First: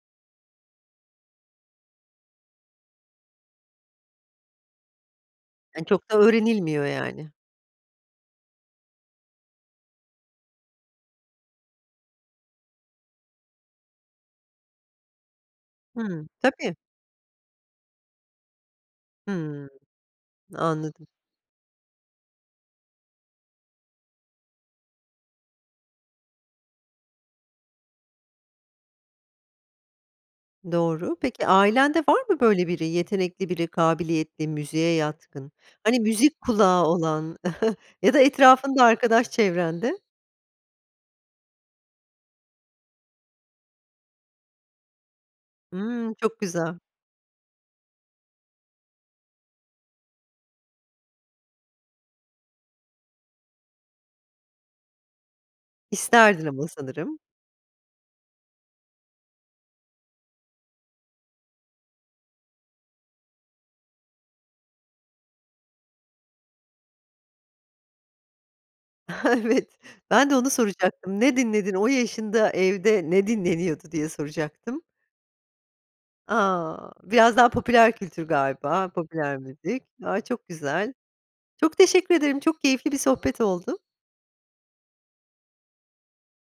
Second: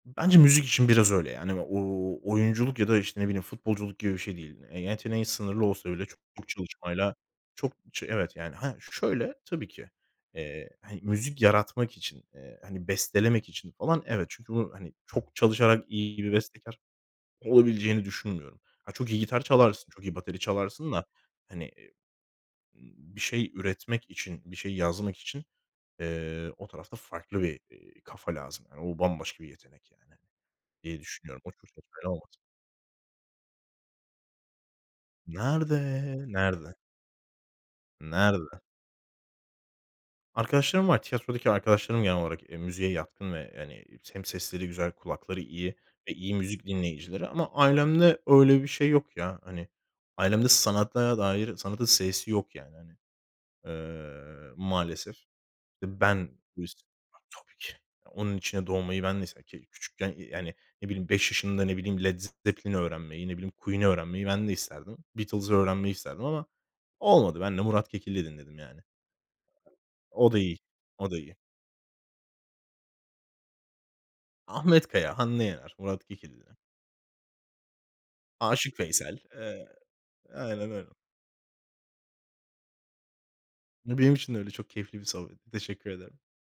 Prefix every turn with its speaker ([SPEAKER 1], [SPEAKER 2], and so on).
[SPEAKER 1] Bence müzik için biraz öyle yani. O o oyunculuk ya da, işte, ne bileyim, futbolculuk gibi bir şey değil. Eee, yeteneğin sınırlı
[SPEAKER 2] Hani,
[SPEAKER 1] olsa bile
[SPEAKER 2] çok da
[SPEAKER 1] çok
[SPEAKER 2] öğrenilmiyor
[SPEAKER 1] çalışmayla
[SPEAKER 2] yani.
[SPEAKER 1] çok, şey, evet yani. Hah, şöyle, tabii ki. Eee, hani, müzik yaratmak için, eee, hani, bestelemek için falan, evet. Çünkü o, hani, çok çalışarak iyi
[SPEAKER 2] Hımm,
[SPEAKER 1] bir
[SPEAKER 2] tabii.
[SPEAKER 1] bestekâr olabileceğini düşünmüyorum. Ha çok iyi gitar
[SPEAKER 2] Hımm.
[SPEAKER 1] çalarsın. Çok iyi bateri çalarsın
[SPEAKER 2] Anladım.
[SPEAKER 1] da, hani, iii, iii, bir şey üretmek için bir şey yazmak için, eee, o tarafta farklı bir, eee, kafa lazım. O bambaşka bir yetenek yani diye
[SPEAKER 2] oğru.
[SPEAKER 1] düşünüyorum.
[SPEAKER 2] Peki
[SPEAKER 1] O çok
[SPEAKER 2] ailende
[SPEAKER 1] çalışmayla
[SPEAKER 2] var
[SPEAKER 1] olmaz.
[SPEAKER 2] mı böyle biri, yetenekli biri kabiliyetli müziğe yatkın hani
[SPEAKER 1] Nerede?
[SPEAKER 2] müzik
[SPEAKER 1] Nerede?
[SPEAKER 2] kulağı olan ya da
[SPEAKER 1] Nerede?
[SPEAKER 2] etrafında arkadaş çevrende?
[SPEAKER 1] Arkadaşlarım var. Tiyatrodaki arkadaşlarım genel olarak, eee, müziğe yatkın ve, hani, hem sesleri güzel, kulakları iyi ve
[SPEAKER 2] Hımm.
[SPEAKER 1] iyi
[SPEAKER 2] Çok
[SPEAKER 1] müzik
[SPEAKER 2] güzel
[SPEAKER 1] dinleyicileri ama ailemde öyle bir şey yok ya, hani. Ailemde sanata dair, sanatın s'si yok yani, hani, eee, maalesef. Eee, ben,
[SPEAKER 2] İsterdin ama
[SPEAKER 1] [unintelligible]
[SPEAKER 2] sanırım.
[SPEAKER 1] tabii ki, onun içine doğmayı ben de ise ke küçükken, iii, eee, hani ne bileyim 5 yaşında, ne bileyim, Led Z Zepplin'i öğrenmeyi, ne bileyim, Queen öğrenmeyi ben de isterdim. Beatles'ı öğrenmeyi isterdim ama olmadı. Ben de Murat Kekilli dinledim yani.
[SPEAKER 2] Evet, ben
[SPEAKER 1] O
[SPEAKER 2] de
[SPEAKER 1] da
[SPEAKER 2] onu
[SPEAKER 1] iyi, o da
[SPEAKER 2] soracaktım. Ne
[SPEAKER 1] iyi.
[SPEAKER 2] dinledin? O yaşında evde ne dinleniyordu diye soracaktım.
[SPEAKER 1] Ahmet Kaya, Hande Yener, Murat Kekilli.
[SPEAKER 2] A! Biraz daha popüler kültür
[SPEAKER 1] Aşık
[SPEAKER 2] galiba,
[SPEAKER 1] Veysel,
[SPEAKER 2] popüler
[SPEAKER 1] eee,
[SPEAKER 2] müzik. A! Çok
[SPEAKER 1] aynen öyle.
[SPEAKER 2] güzel. Çok teşekkür ederim, çok keyifli bir sohbet oldu.
[SPEAKER 1] Iıı, benim için de öyle çok keyifli bir sohbetti. Teşekkür ederim.